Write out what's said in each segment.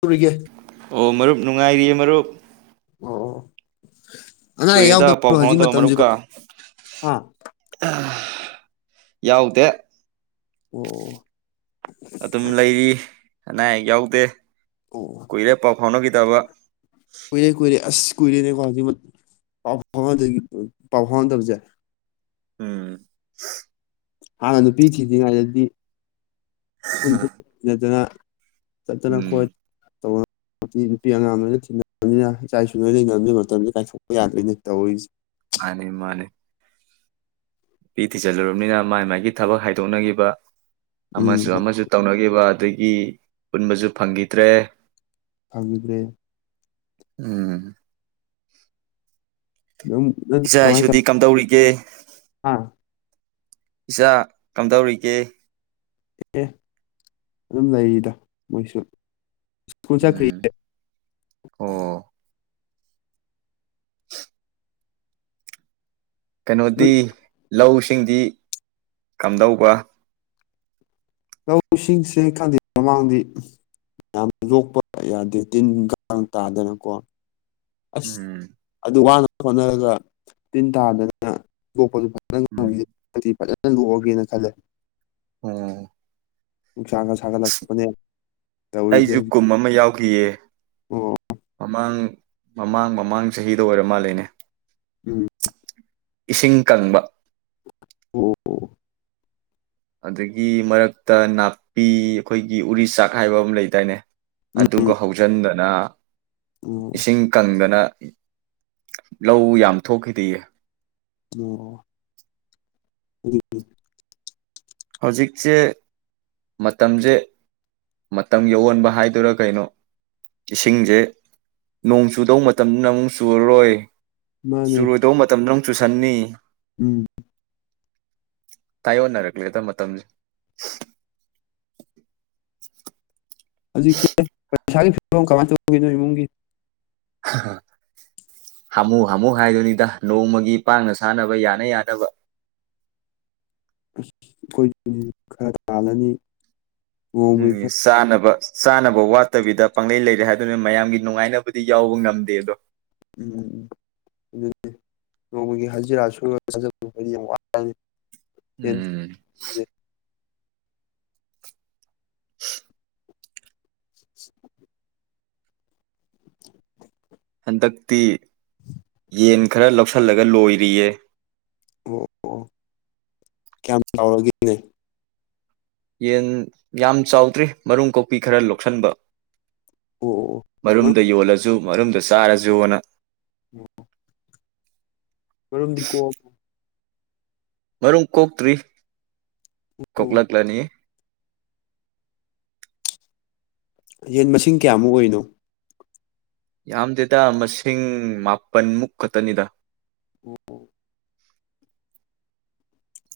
ꯇꯔꯤꯒꯦ ꯑꯣ ꯃꯔꯨꯞ ꯅꯨꯡꯉꯥꯏꯔꯤꯌꯦ ꯃꯔꯨꯞ ꯑꯣ ꯑꯅꯥ ꯑꯌꯦꯛ ꯀꯨꯏꯔꯦꯗ ꯄꯥꯎ ꯌꯥꯎꯗꯕ꯭ꯔꯣ ꯍꯧꯖꯤꯛ ꯐꯥꯎꯅꯗꯕ ꯃꯇꯝꯁꯤꯀꯣ ꯃꯔꯨꯞꯀ ꯌꯥꯎꯗꯦ ꯑꯣ ꯑꯗꯨꯝ ꯂꯩꯔꯤ ꯑꯅꯥ ꯑꯌꯦꯛ ꯌꯥꯎꯗꯦ ꯀꯨꯏꯔꯦ ꯄꯥꯎ ꯐꯥꯎꯅꯀ ꯇꯕ ꯀꯨꯔꯦ ꯀꯨꯔꯦ ꯑꯁ ꯀꯨꯏꯔꯦꯅꯦꯀꯣ ꯍꯧꯖꯤꯛ ꯄꯥꯎ ꯐꯥꯎꯍꯟꯗ ꯄꯥꯎ ꯐꯥꯎꯍꯟꯗꯕꯁꯦ ꯎꯝ ꯍꯥꯟꯅ ꯅꯨꯄꯤꯊꯤꯗꯔꯤ ꯉꯥꯏꯗꯗꯤ ꯟꯠꯇꯅ [unintelligible] ꯆꯠꯇꯅ ꯎꯝ ꯀꯣꯏ ꯅꯨꯄꯤ ꯅꯨꯄꯤ ꯑꯉꯥꯡ ꯂꯣꯏꯅ ꯊꯤꯕꯅꯤꯅ ꯏꯆꯥ ꯏꯁꯨ ꯅꯣꯏꯅ ꯉꯝꯗꯕ ꯃꯇꯝꯗ ꯀꯥꯏꯊꯣꯛꯄ ꯌꯥꯗꯣꯏꯅꯦ ꯇꯧꯔꯤꯁꯦ ꯃꯥꯅꯦ ꯃꯥꯅꯦ ꯅꯨꯄꯤ ꯊꯤꯆꯜꯂꯨꯔꯕꯅꯤꯅ ꯃꯥꯏ ꯃꯥꯥꯏꯒꯤ ꯊꯕꯛ ꯍꯥꯏꯗꯣꯛꯅꯈꯤꯕ ꯎꯝ ꯑꯃꯁꯨ ꯑꯃꯁꯨ ꯇꯧꯅꯈꯤꯕ ꯑꯗꯒꯤ ꯄꯨꯟꯕꯁꯨ ꯐꯪꯈꯤꯗ꯭ꯔꯦ ꯐꯪꯕꯤꯗ꯭ꯔꯦ ꯎꯝ ꯑꯗꯨꯝ ꯏꯆꯥ ꯏꯁꯨꯗꯤ ꯀꯝꯗꯧꯔꯤꯒꯦ ꯑꯥ ꯏꯆꯥ ꯀꯝꯗꯧꯔꯤꯒꯦ ꯑꯦ ꯑꯗꯨꯝ ꯂꯩꯔꯤꯗ ꯃꯣꯏꯁꯨ ꯁꯀꯨ ꯎꯝ ꯆꯈꯔꯤ ꯑꯣ [unintelligible] ꯀꯩꯅꯣꯗꯤ ꯂꯧ ꯁꯤꯡꯗꯤ ꯀꯝꯗꯧꯕ ꯂꯧꯁꯤꯡꯁꯀꯥꯟꯗꯦ ꯃꯃꯥꯡꯗꯤ ꯌꯥꯝ ꯌꯣꯛꯄ ꯌꯥꯗꯦ ꯇꯤꯟ ꯀꯥꯡ ꯇꯥꯗꯅꯀꯣ ꯑꯁ ꯎꯝ ꯑꯗꯨ ꯋꯥꯅꯕ ꯍꯣꯠꯅꯔꯒ ꯇꯤꯟ ꯇꯥꯗꯅ ꯇꯣꯛꯄꯁꯨ ꯐ [unintelligible] ꯎꯝ ꯅꯪ ꯂꯨꯍꫭꯡꯒꯦꯅ ꯈꯜꯂꯦ ꯎꯝ ꯅꯨꯡꯁꯥꯡꯒ ꯁꯥꯥꯡꯒꯠꯂꯛꯂꯄꯅꯦ ꯑꯩꯁꯨ ꯀꯨꯝ ꯑꯃ ꯌꯥꯎꯈꯤꯌꯦ ꯑꯣ ꯃꯃꯥꯡ ꯃꯃꯥꯡ ꯃꯃꯥꯡ ꯆꯍꯤꯗ ꯑꯣꯏꯔ ꯃꯥꯜꯜꯂꯤꯦꯅꯦ ꯎꯝ ꯏꯁꯤꯡ ꯀꯪꯕ ꯑꯣ ꯑꯗꯨꯗꯒꯤ ꯃꯔꯛꯇ ꯅꯥꯄꯤ ꯑꯩꯈꯣꯏꯒꯤ ꯎꯔꯤ ꯆꯥꯛ ꯍꯥꯏꯕ ꯑꯃ ꯂꯩꯗꯥꯏꯅꯦ ꯑꯗꯨꯒ ꯎꯝ ꯍꯧꯖꯤꯟꯗꯅ ꯑꯣ ꯏꯁꯤꯡ ꯀꯪꯗꯅ ꯂꯧ ꯌꯥꯝ ꯊꯣꯛꯈꯤꯗꯌꯦ ꯑꯣ ꯍꯧꯖꯤꯛꯁꯦ ꯃꯇꯝꯁꯦ ꯃꯇꯝ ꯌꯑꯟꯕ ꯍꯥꯏꯗꯨꯔꯥ ꯀꯩꯅꯣ ꯏꯁꯤꯡꯁꯦ ꯅꯣꯡ ꯆꯨꯗꯧ ꯃꯇꯝꯗꯨꯅ ꯑꯃꯨꯛ ꯆꯨꯔꯔꯣꯏ ꯃꯥꯅꯦ ꯆꯨꯔꯣꯏꯗꯧꯕ ꯃꯇꯝꯗꯪ ꯇꯨꯁꯟꯅꯤ ꯎꯝ ꯇꯌꯣꯅꯔꯦ ꯦꯗ ꯃꯇꯝꯁꯦ ꯍꯧꯖꯤꯛꯁ ꯏꯁꯁꯥꯒꯤ ꯐꯤꯕꯝ ꯀꯃꯥꯏꯅ ꯇꯧꯈꯤꯅꯣ ꯏꯃꯨꯡꯒꯤ ꯍꯥꯃꯨ ꯍꯥꯃꯨ ꯍꯥꯏꯗꯨꯣꯏꯅꯤꯗ ꯅꯣꯡꯃꯒꯤ ꯄꯥꯡꯅ ꯁꯥꯟꯅꯕ ꯌꯥꯅ ꯌꯥꯅꯕ ꯑꯁ ꯑꯩꯈꯣꯏ ꯈꯔ ꯇꯥꯜꯂꯅꯤ ꯎꯝ ꯅꯣꯡꯃꯒꯤ ꯈꯔ ꯆꯥꯅꯕ ꯆꯥꯅꯕ ꯋꯥꯠꯇꯕꯤꯗ ꯄꯪꯂꯩ ꯂꯩꯔꯦ ꯍꯥꯏꯗꯨꯅ ꯃꯌꯥꯝꯒꯤ ꯅꯨꯡꯉꯥꯏꯅꯕꯗꯤ ꯌꯥꯎꯕ ꯉꯝꯗꯦ ꯑꯗꯣ ꯎꯝ ꯎꯝ ꯎꯝ ꯑꯗꯨꯗꯤ ꯅꯣꯡꯃꯒꯤ ꯍꯖꯤꯔꯥ ꯁꯣꯏꯗꯤ ꯌꯥꯝ ꯋꯥꯅꯤ ꯎꯝ [unintelligible] [unintelligible] ꯍꯟꯗꯛꯇꯤ ꯌꯦꯟ ꯈꯔ ꯂꯧꯁꯤꯜꯂꯒ ꯂꯣꯏꯔꯤꯌꯦ ꯑꯣ ꯑꯣ ꯀꯌꯥꯝ ꯆꯥꯎꯔꯒꯦꯅꯦ ꯌꯦꯟ ꯌꯥꯝ ꯆꯥꯎꯗ꯭ꯔꯔꯤ ꯃꯔꯨꯝ ꯀꯣꯛꯄꯤ ꯈꯔ ꯂꯣꯛꯁꯤꯟꯕ ꯑꯣ ꯑꯣ ꯑꯣ ꯃꯔꯨꯞ ꯃꯔꯨꯝꯗ ꯌꯣꯜꯂꯁꯨ ꯃꯔꯨꯝꯗꯨ ꯆꯥꯔꯁꯨꯣꯅ ꯑꯣꯝ ꯀꯔꯨꯝꯗꯤꯀꯣ ꯃꯔꯨꯝ ꯀꯣꯛꯇ꯭ꯔꯤ ꯀꯣꯛ ꯑꯣ ꯂꯛꯂꯅꯤ꯫ ꯌꯦꯟ ꯃꯁꯤꯡ ꯀꯌꯥꯃꯨꯛ ꯑꯣꯏꯔꯤꯅꯣ꯫ ꯌꯥꯝꯗꯦꯗ ꯃꯁꯤꯡ ꯃꯥꯄꯟꯃꯨꯛ ꯈꯛꯇꯅꯤꯗ ꯑꯣ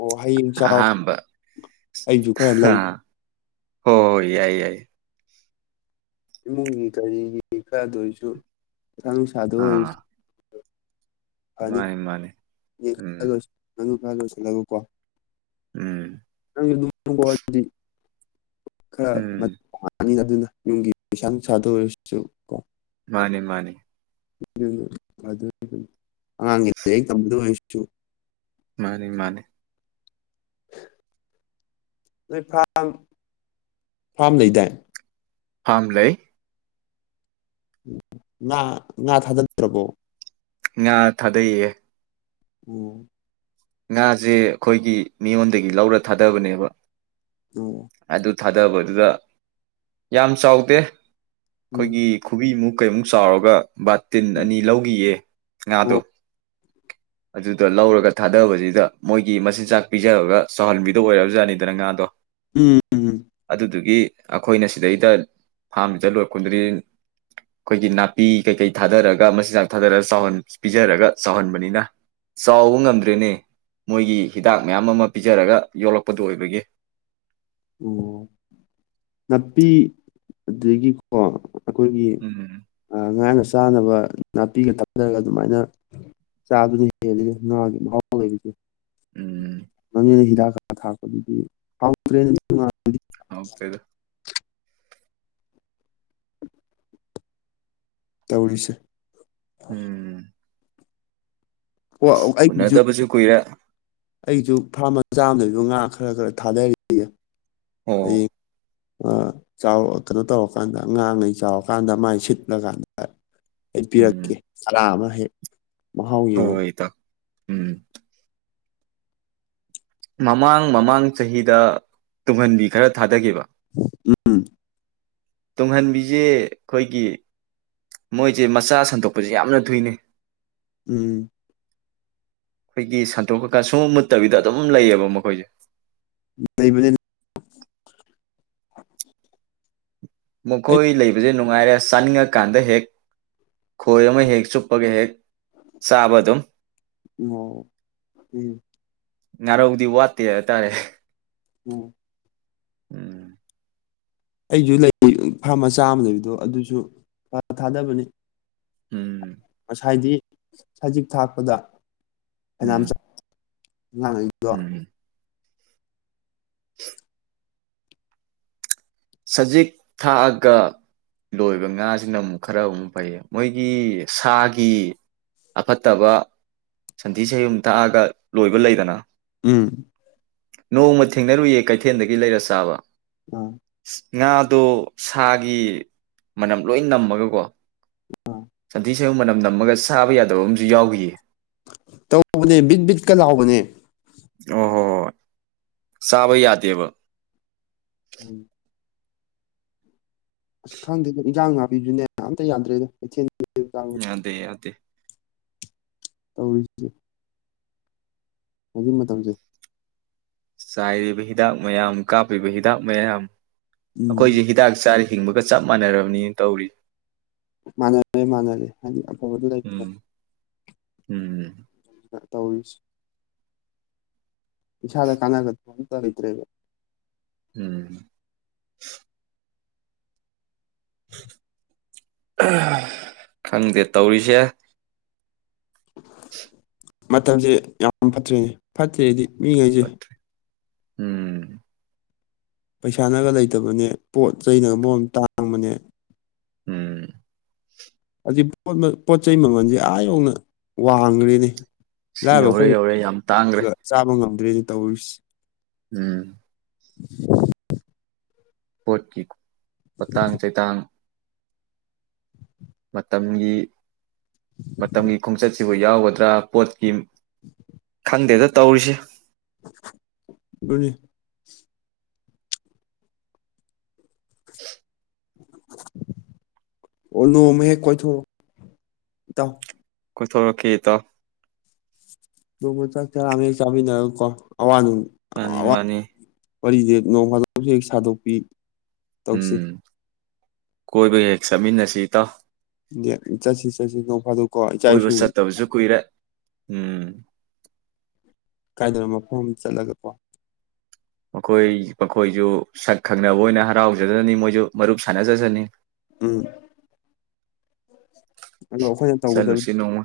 ꯑꯣ ꯍꯌꯦꯡ ꯆꯥꯛ ꯑꯍꯥꯝꯕ ꯑꯩꯁꯨ ꯈꯔ ꯂꯧꯒꯦ ꯍ ꯍꯣꯏ ꯌꯥꯏ ꯌꯥꯏ ꯏꯃꯨꯡꯒꯤ ꯀꯔꯤꯒꯤ ꯈꯔꯗ ꯑꯣꯏꯁꯨ ꯑꯪ ꯁꯥꯗꯣ ꯑꯣꯏ [unintelligible] ꯑꯥ [inaudible] ꯐꯅꯤ ꯃꯥꯅꯤ ꯃꯥꯅꯤ [unintelligible] ꯎꯝ ꯂ ꯂꯣꯏꯁꯤꯜꯂꯒꯀꯣ ꯎꯝ [unintelligible] ꯈꯔ ꯎꯝ [inaudible] ꯑꯗꯨꯅ ꯌꯨꯝꯒꯤ ꯄꯩꯁꯥꯅꯨꯡ ꯁꯥꯗ ꯑꯣꯏꯔꯁꯨ ꯀꯣ ꯃꯥꯅꯦ ꯃꯥꯅꯤ [inaudible] ꯑꯉꯥꯡꯒꯤ ꯂꯥꯏꯛ ꯇꯝꯕꯗ ꯑꯣꯏꯨ꯫ ꯃꯥꯅꯤ ꯃꯥꯅꯦ꯫ ꯅꯣꯏ ꯐꯥꯝ ꯂꯩꯗꯥꯏ꯫ ꯐꯥꯝ ꯂꯩ꯫ ꯉꯥ ꯉꯥ ꯊꯥꯗ꯭ꯔꯗꯕꯣ꯫ ꯉꯥ ꯊꯥꯗꯩꯌꯦ꯫ ꯑꯣ꯫ ꯉꯥꯁꯦ ꯑꯩꯈꯣꯏꯒꯤ ꯃꯤꯉꯣꯟꯗꯒꯤ ꯂꯧꯔ ꯊꯥꯗꯕꯅꯦꯕ꯫ ꯑꯣ꯫ ꯑꯗꯨ ꯊꯥꯗꯕꯗꯨꯗ ꯌꯥꯝ ꯆꯥꯎꯗꯦ꯫ ꯎꯝ ꯑꯈꯣꯏꯒꯤ ꯈꯨꯕꯤꯃꯨꯛ ꯀꯩꯃꯨꯛ ꯆꯥꯎꯔꯒ ꯕꯥꯇꯤꯟ ꯎꯝ ꯑꯅꯤ ꯂꯧꯒꯤꯌꯦ ꯑꯣ ꯉꯥꯗꯣ꯫ ꯑꯗꯨꯗ ꯂꯧꯔꯒ꯫ ꯊꯥꯗꯕꯁꯤꯗ ꯃꯣꯏꯒꯤ ꯃꯆꯤꯟꯖꯥꯛ ꯄꯤꯖꯔꯒ ꯆꯥꯎꯍꯟꯕꯤꯗꯕ ꯑꯣꯏꯔꯕꯖꯥꯠꯅꯤꯗꯅ ꯉꯥꯗꯣ꯫ ꯎꯝ ꯎꯝ ꯑꯗꯨꯗꯨꯒꯤ ꯑꯈꯣꯏꯅ ꯁꯤꯗꯩꯗ ꯐꯥꯝꯁꯤꯗ ꯂꯣꯏꯔꯛꯄꯗꯨꯗꯗꯤ ꯈꯣꯏꯒꯤ ꯅꯥꯄꯤ ꯀꯩꯀꯩ ꯊꯥꯗꯔꯒ ꯃꯆꯤꯟꯖꯥꯛ ꯊꯥꯗꯔꯒ ꯄꯤꯖꯔꯒ ꯆꯥꯎꯍꯟꯕꯅꯤꯅ ꯆꯥꯎꯕ ꯉꯝ ꯅꯦ ꯃꯣꯏꯒꯤ ꯍꯤꯗꯥꯛ ꯃꯌꯥꯝ ꯑꯃ ꯄꯤꯖꯔꯒ ꯌꯣꯂꯛꯄꯗꯨ ꯑꯣꯏꯕꯒꯤ ꯑꯣ ꯅꯥꯄꯤ ꯑꯗꯒꯤꯀꯣ ꯑꯩꯈꯣꯏꯒꯤ ꯎꯝ ꯉꯥꯡ ꯑꯁ ꯆꯥꯅꯕ ꯅꯥꯄꯤꯒ ꯇꯝꯊꯔꯒ ꯑꯗꯨꯃꯥꯏꯅ ꯆꯥꯗꯨꯅ ꯍꯦꯜꯂꯤꯅꯦ ꯉꯥꯒꯤ ꯃꯍꯥꯎ ꯂꯩꯕꯁꯦ ꯎꯝ ꯃꯃꯤꯅ ꯍꯤꯗꯥꯛ ꯀꯥ ꯊꯥꯛꯄꯗꯨꯗꯤ ꯐꯥꯎꯗ꯭ꯔꯦ ꯍꯥꯎꯇꯦꯗ ꯇꯧꯔꯤꯁꯦ ꯎꯝ ꯑꯣ ꯎꯅꯗꯕꯁꯨ ꯀꯨꯏꯔꯦ ꯑꯩꯁꯨ ꯐꯥꯔꯝ ꯝꯆꯥ ꯑꯃꯥ ꯂꯩꯕꯗꯣ ꯉꯥ ꯈꯔ ꯈꯔ ꯊꯥꯗꯔꯤꯌꯦ ꯑꯣ ꯆꯥꯎꯔ ꯀꯩꯅꯣ ꯇꯧꯔꯀꯥꯟꯗ ꯉꯥꯡꯉꯩ ꯆꯥꯎꯔꯀꯥꯟꯗ ꯃꯥꯏ ꯁꯤꯠꯂꯀꯥꯟꯗ ꯑꯩꯄꯤꯔꯛꯀꯦ ꯎꯝ ꯆꯔꯥ ꯑꯃꯥ ꯍꯥꯏ ꯃꯍꯥꯎ ꯌꯦꯉꯣ ꯍꯣꯏ ꯏꯇꯥꯎ ꯎꯝ ꯃꯃꯥꯡ ꯃꯃꯥꯡ ꯆꯍꯤꯗ ꯇꯨꯡꯍꯟꯕꯤ ꯈꯔ ꯊꯥꯗꯒꯤꯕ ꯎꯝ ꯇꯨꯡꯍꯟꯕꯤꯁꯦ ꯑꯩꯈꯣꯏꯒꯤ ꯃꯣꯏꯁꯦ ꯃꯆꯥ ꯁꯟꯗꯣꯛꯄꯁꯦ ꯌꯥꯝꯅ ꯊꯨꯏꯅꯦ ꯎꯝ ꯑꯩꯈꯣꯏꯒꯤ ꯁꯟꯇꯣꯛꯈꯔ꯭ꯒ ꯁꯨꯡꯃꯨꯠ ꯃꯨꯠꯇꯕꯤꯗ ꯑꯗꯨꯝ ꯑꯗꯨꯝ ꯂꯩꯌꯦꯕ ꯃꯈꯣꯏꯁꯦ ꯂꯩꯕꯅꯦ ꯑꯗꯨꯝ ꯑꯩ. ꯃꯈꯣꯏ ꯂꯩꯕꯁꯦ ꯅꯨꯡ ꯅꯨꯡꯉꯥꯏꯔꯦ ꯆꯥꯅꯤꯡꯉꯀꯥꯟꯗ ꯍꯦꯛ ꯈꯣꯏ ꯑꯃ ꯍꯦꯛ ꯆꯨꯞꯄꯒ ꯍꯦꯛ ꯆꯥꯕ ꯑꯗꯨꯝ ꯑꯣ ꯎꯝ ꯉꯥꯔꯧꯗꯤ ꯋꯥꯠꯇꯦ ꯍꯥꯏꯇꯥꯔꯦ ꯎꯝ ꯎꯝ ꯑꯩꯁꯨ ꯂꯩ ꯐꯥꯔꯝ ꯃꯆꯥ ꯑꯃ ꯂꯩꯕꯗꯣ ꯑꯗꯨꯁꯨ ꯉꯥ ꯊꯥꯗꯕꯅꯤ ꯎꯝ ꯍꯥꯏꯗꯤ ꯁꯖꯤꯛ ꯊꯥꯛꯄꯗ ꯐꯅꯥꯌꯥꯝ ꯎꯝ ꯆꯥꯎ ꯑꯉꯥꯡ ꯒꯩꯗꯣ ꯎꯝ [unintelligible] ꯁꯖꯤꯛ ꯊꯥꯛꯑꯒ ꯂꯣꯏꯕ ꯉꯥꯁꯤꯅ ꯑꯃꯨꯛ ꯈꯔ ꯑꯃꯨꯛ ꯐꯩꯌꯦ ꯃꯣꯏꯒꯤ ꯁꯥꯒꯤ ꯑꯐꯠꯇꯕ ꯁꯟꯊꯤ ꯁꯩꯌꯨꯝ ꯊꯥꯛꯑꯒ ꯂꯣꯏꯕ ꯂꯩꯗꯅ ꯎꯝ ꯅꯣꯡꯃ ꯊꯦꯡꯅꯔꯨꯏꯌꯦ ꯀꯩꯊꯦꯜꯗꯒꯤ ꯂꯩꯔ ꯆꯥꯕ ꯑꯝ ꯉꯥꯗꯣ ꯁꯥꯒꯤ ꯃꯅꯝ ꯂꯣꯏ ꯅꯝꯃꯒꯀꯣ ꯁꯟꯊꯤ ꯁꯟꯌꯨꯡ ꯃꯅꯝ ꯅꯝꯃꯒ ꯆꯥꯕꯥ ꯌꯥꯗꯕ ꯑꯃꯁꯨ ꯌꯥꯎꯈꯤꯌꯦ ꯇꯧꯕꯅꯦ ꯕꯤꯠ ꯕꯤꯠꯀ ꯂꯥꯎꯕꯅꯦ ꯑꯣ ꯍꯣ ꯍꯣ ꯍꯣꯏ ꯆꯥꯕꯥ ꯌꯥꯗꯦꯕ ꯎꯝ ꯑꯁ ꯈꯪꯗꯦꯗ ꯑꯦꯟꯖꯥꯡ ꯅꯥꯞ ꯖꯅꯦ ꯑꯝꯇ ꯌꯥꯗ꯭ꯔꯦꯗ ꯀꯩꯊꯦꯜ ꯌꯥꯗꯦ ꯌꯥꯗꯦ [unintelligible] ꯇꯧꯔꯤꯁꯦ ꯍꯧꯖꯤꯛ ꯃꯇꯝꯁꯦ ꯆꯥꯏꯔꯤꯕ ꯍꯤꯗꯥꯛ ꯃꯌꯥꯝ ꯀꯥꯞꯂꯤꯕ ꯍꯤꯗꯥꯛ ꯃꯌꯥꯝ ꯎꯝ ꯑꯩꯈꯣꯏꯁꯦ ꯍꯤꯗꯥꯛ ꯆꯥꯔꯤ ꯍꯤꯡꯕꯒ ꯆꯞ ꯃꯥꯟꯅꯔꯕꯅꯤꯅ ꯇꯧꯔꯤ ꯃꯥꯟꯅꯔꯦ ꯃꯥꯟꯅꯔꯦ ꯍꯥꯏꯗꯤ ꯑꯐꯕꯗꯨ ꯂꯩꯇ꯭ꯔꯦ ꯎꯝ ꯎꯝ ꯇꯧꯔꯤꯁꯦ ꯏꯁꯥꯗ ꯀꯅꯥꯗꯕ ꯑꯝꯇ ꯂꯩꯇꯔ꯭ꯦꯕꯥ ꯎꯝ ꯑꯥ ꯈꯪꯗꯦ ꯇꯧꯔꯤꯁꯦ [unintelligible] ꯃꯇꯝꯁꯦ ꯌꯥꯝ ꯐꯠꯇ꯭ꯔꯤꯅꯦ ꯐꯠꯇ꯭ꯔꯦꯗꯤ ꯃꯤꯈꯩꯁꯦ ꯎꯝ ꯄꯩꯁꯥꯅꯒ ꯂꯩꯇꯕꯅꯦ ꯄꯣꯠ ꯆꯩꯅꯒ ꯃꯔꯣꯟ ꯑꯃ ꯇꯥꯡꯕꯅꯦ ꯎꯝ ꯑꯁꯤ ꯄꯣꯠ ꯆꯩ ꯃꯃꯜꯁꯦ ꯑꯥ ꯌꯧꯅ ꯋꯥꯡꯈ꯭ꯔꯦꯅꯦ [unintelligible] ꯁꯤ ꯌꯧꯔꯦ ꯑꯩꯈꯣꯏ ꯌꯧꯔꯦ ꯌꯥꯝ ꯇꯥꯡꯈ꯭ꯔꯦ ꯆꯥꯕ ꯉꯝ [unintelligible] ꯇꯧꯔꯤꯁꯤ ꯎꯝ [unintelligible] ꯄꯣꯠꯀꯤ ꯄꯣꯠꯇꯥꯡ ꯆꯩꯇꯥꯡ ꯃꯇꯝꯒꯤ ꯃꯇꯝꯒꯤ ꯈꯣꯡꯆꯠꯁꯤ ꯁꯤꯕꯨ ꯌꯥꯎꯒꯗ꯭ꯔꯥ ꯄꯣꯠꯀꯤ [unintelligible] ꯈꯪꯗꯦꯗ ꯇꯧꯔꯤꯁꯦ ꯑꯗꯨꯅꯤ [unintelligible] ꯑꯣ ꯅꯣꯡꯃ ꯍꯦꯛ ꯀꯣꯏꯊꯣꯡꯑꯣ ꯏꯇꯥꯎ ꯀꯣꯏꯊꯣꯔꯛꯀꯦ ꯏꯇꯥꯎ ꯅꯣꯡꯃ ꯆꯥꯛ ꯆꯔꯥ ꯑꯃ ꯆꯥꯃꯤꯅꯔꯥ ꯀꯣ ꯑꯋꯥ ꯅꯨꯡ ꯃꯥꯅꯤ ꯑꯋꯥ ꯃꯥꯅꯤ ꯋꯥꯔꯤꯁꯦ ꯅꯣꯡꯐꯥꯗꯣꯛꯁꯨ ꯍꯦꯛ ꯁꯥꯗꯣꯛꯄꯤ ꯇꯧꯁꯤ ꯎꯝ ꯀꯣꯏꯕ ꯍꯦꯛ ꯆꯠꯃꯤꯟꯅꯁꯤ ꯏꯇꯥꯎ ꯆꯠꯁꯤ ꯆꯠꯁꯤ ꯅꯣꯡ ꯐꯥꯗꯣꯛꯀꯣ ꯏꯆꯥ ꯀꯣꯏꯕ ꯏꯁꯨꯒ ꯆꯠꯇꯕꯁꯨ ꯀꯨꯏꯔꯦ ꯎꯝ ꯀꯥꯏꯗꯅꯣ ꯃꯐꯝ ꯑꯃ ꯆꯠꯂꯒꯀꯣ ꯃꯈꯣꯏ ꯃꯈꯣꯏꯁꯨ ꯁꯛ ꯈꯪꯅꯕ ꯑꯣꯏꯅ ꯍꯔꯥꯎꯖꯗꯅꯤ ꯃꯣꯏꯁꯨ ꯃꯔꯨꯞ ꯁꯥꯟꯅꯖꯁꯅꯤ ꯎꯝ ꯑꯗꯣ ꯑꯩꯈꯣꯏꯅ ꯇꯧꯒꯗꯕ ꯆꯠꯂꯨꯁꯤ ꯅꯣꯡꯃ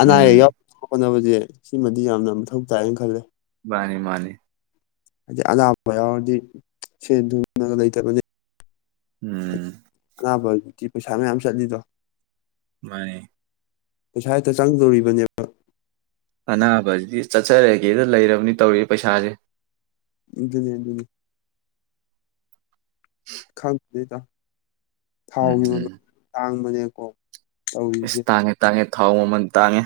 ꯑꯅꯥ ꯎꯝ ꯑꯌꯦꯛ ꯌꯥꯎ ꯍꯣꯠꯅꯕꯁꯦ ꯁꯤꯃꯗꯤ ꯌꯥꯝꯅ [unintelligible] ꯈꯜꯂꯦ ꯃꯥꯅꯤ ꯃꯥꯅꯤ ꯍꯥꯏꯗꯤ ꯑꯅꯥꯕ ꯌꯥꯎꯔꯗꯤ ꯁꯦꯟ ꯊꯨꯝꯒ ꯂꯩꯇꯕꯅꯦ ꯎꯝ ꯑꯅꯥꯕ ꯗꯤ ꯄꯩꯁꯥ ꯃꯌꯥꯝ ꯆꯠꯂꯤꯗꯣ ꯃꯥꯅꯦ ꯄꯩꯁꯥ ꯍꯦꯛꯇ ꯆꯪꯗꯣꯔꯤꯕꯅꯦꯕ ꯑꯅꯥꯕꯕꯁꯤꯗꯤ ꯆꯠꯆꯔꯒꯦꯗ ꯂꯩꯔꯕꯅꯤ ꯇꯧꯔꯤ ꯄꯩꯁꯥꯁꯦ ꯎ ꯈꯪ ꯂꯩꯗ ꯎꯝ ꯊꯥꯎꯒꯤ ꯃꯃꯜ ꯎꯝ ꯇꯥꯡꯏ ꯖꯦ ꯀꯣ ꯇꯥꯡꯉꯦ ꯇꯥꯡꯉꯦ ꯊꯥꯎ ꯃꯃꯜ ꯇꯥꯡꯉꯦ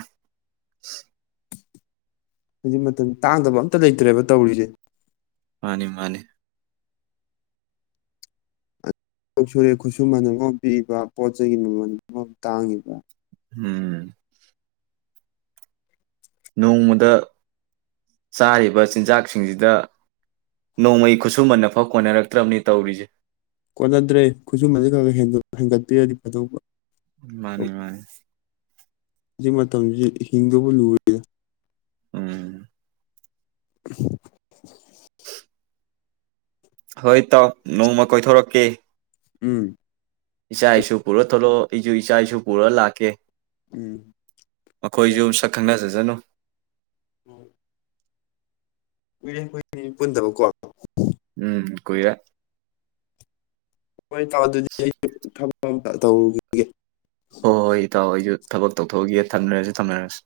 ꯍꯧꯖꯤꯛ ꯃꯇꯝ ꯇꯥꯡꯗꯕ ꯑꯝꯇ ꯂꯩꯇ꯭ꯔꯦꯕ ꯇꯧꯔꯤꯁꯦ ꯃꯥꯅꯤ ꯃꯥꯅꯤ ꯁꯨꯔꯦ ꯈꯨꯠꯁꯨꯃꯟ ꯑꯃ ꯄꯤꯛꯏꯕ ꯄꯣꯠ ꯆꯩꯒꯤ ꯃꯃꯜ ꯑꯃꯝ ꯇꯥꯡꯉꯤꯕ ꯎꯝ ꯅꯣꯡꯃꯗ ꯆꯥꯔꯤꯕ ꯆꯤꯟꯖꯥꯛꯁꯤꯡꯁꯤꯗ ꯅꯣꯡꯃꯩ ꯈꯨꯠꯁꯨꯃꯟꯅ ꯍꯥꯎ ꯀꯣꯟꯅꯔꯛꯇ꯭ꯔꯕꯅꯤ ꯇꯧꯔꯤꯁꯦ ꯀꯣꯟꯅꯗ꯭ꯔꯦ ꯈꯨꯠꯁꯨꯃꯁꯦ ꯈꯔ ꯈ ꯍꯦꯟꯒꯠꯄꯤꯔꯗꯤ ꯐꯗꯧꯕ ꯃꯥꯅꯤ ꯃꯥꯅꯤ ꯍꯧꯖꯤꯛ ꯃꯇꯝꯁꯤ ꯍꯤꯡꯗꯧꯕꯨ ꯂꯨꯔꯦ꯫ ꯎꯝ [unintelligible] ꯍꯣꯏ ꯇꯥꯎ ꯅꯣꯡꯃ ꯀꯣꯏꯊꯣꯔꯛꯀꯦ ꯎꯝ ꯏꯆꯥ ꯏꯁꯨ ꯄꯨꯔ ꯊꯣꯛꯂꯛꯑꯣ ꯑꯩꯁꯨ ꯏꯆꯥ ꯏꯁꯨ ꯄꯨꯔ ꯂꯥꯛꯀꯦ ꯎꯝ ꯃꯈꯣꯏꯁꯨ ꯁꯛ ꯈꯪꯅꯖ ꯖꯅꯣ ꯎꯝ ꯀꯨꯏꯔꯦ ꯈꯣꯏꯅꯤ ꯄꯨꯟꯗꯕꯀꯣ ꯎꯝ ꯀꯨꯏꯔꯦ ꯍꯣꯏ ꯏꯇꯥꯎ ꯑꯗꯨꯗꯤ ꯑꯩ ꯊꯝ [unintelligible] ꯍꯣ ꯍꯣꯏ ꯏꯇꯥꯎ ꯑꯩꯖꯨ ꯊꯕꯛ ꯇꯧꯊꯣꯛꯎꯒꯦ ꯊꯝꯅꯔꯁꯤ ꯊꯝꯅꯔꯁꯤ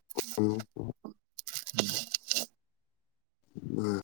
[unintelligible] ꯎꯝ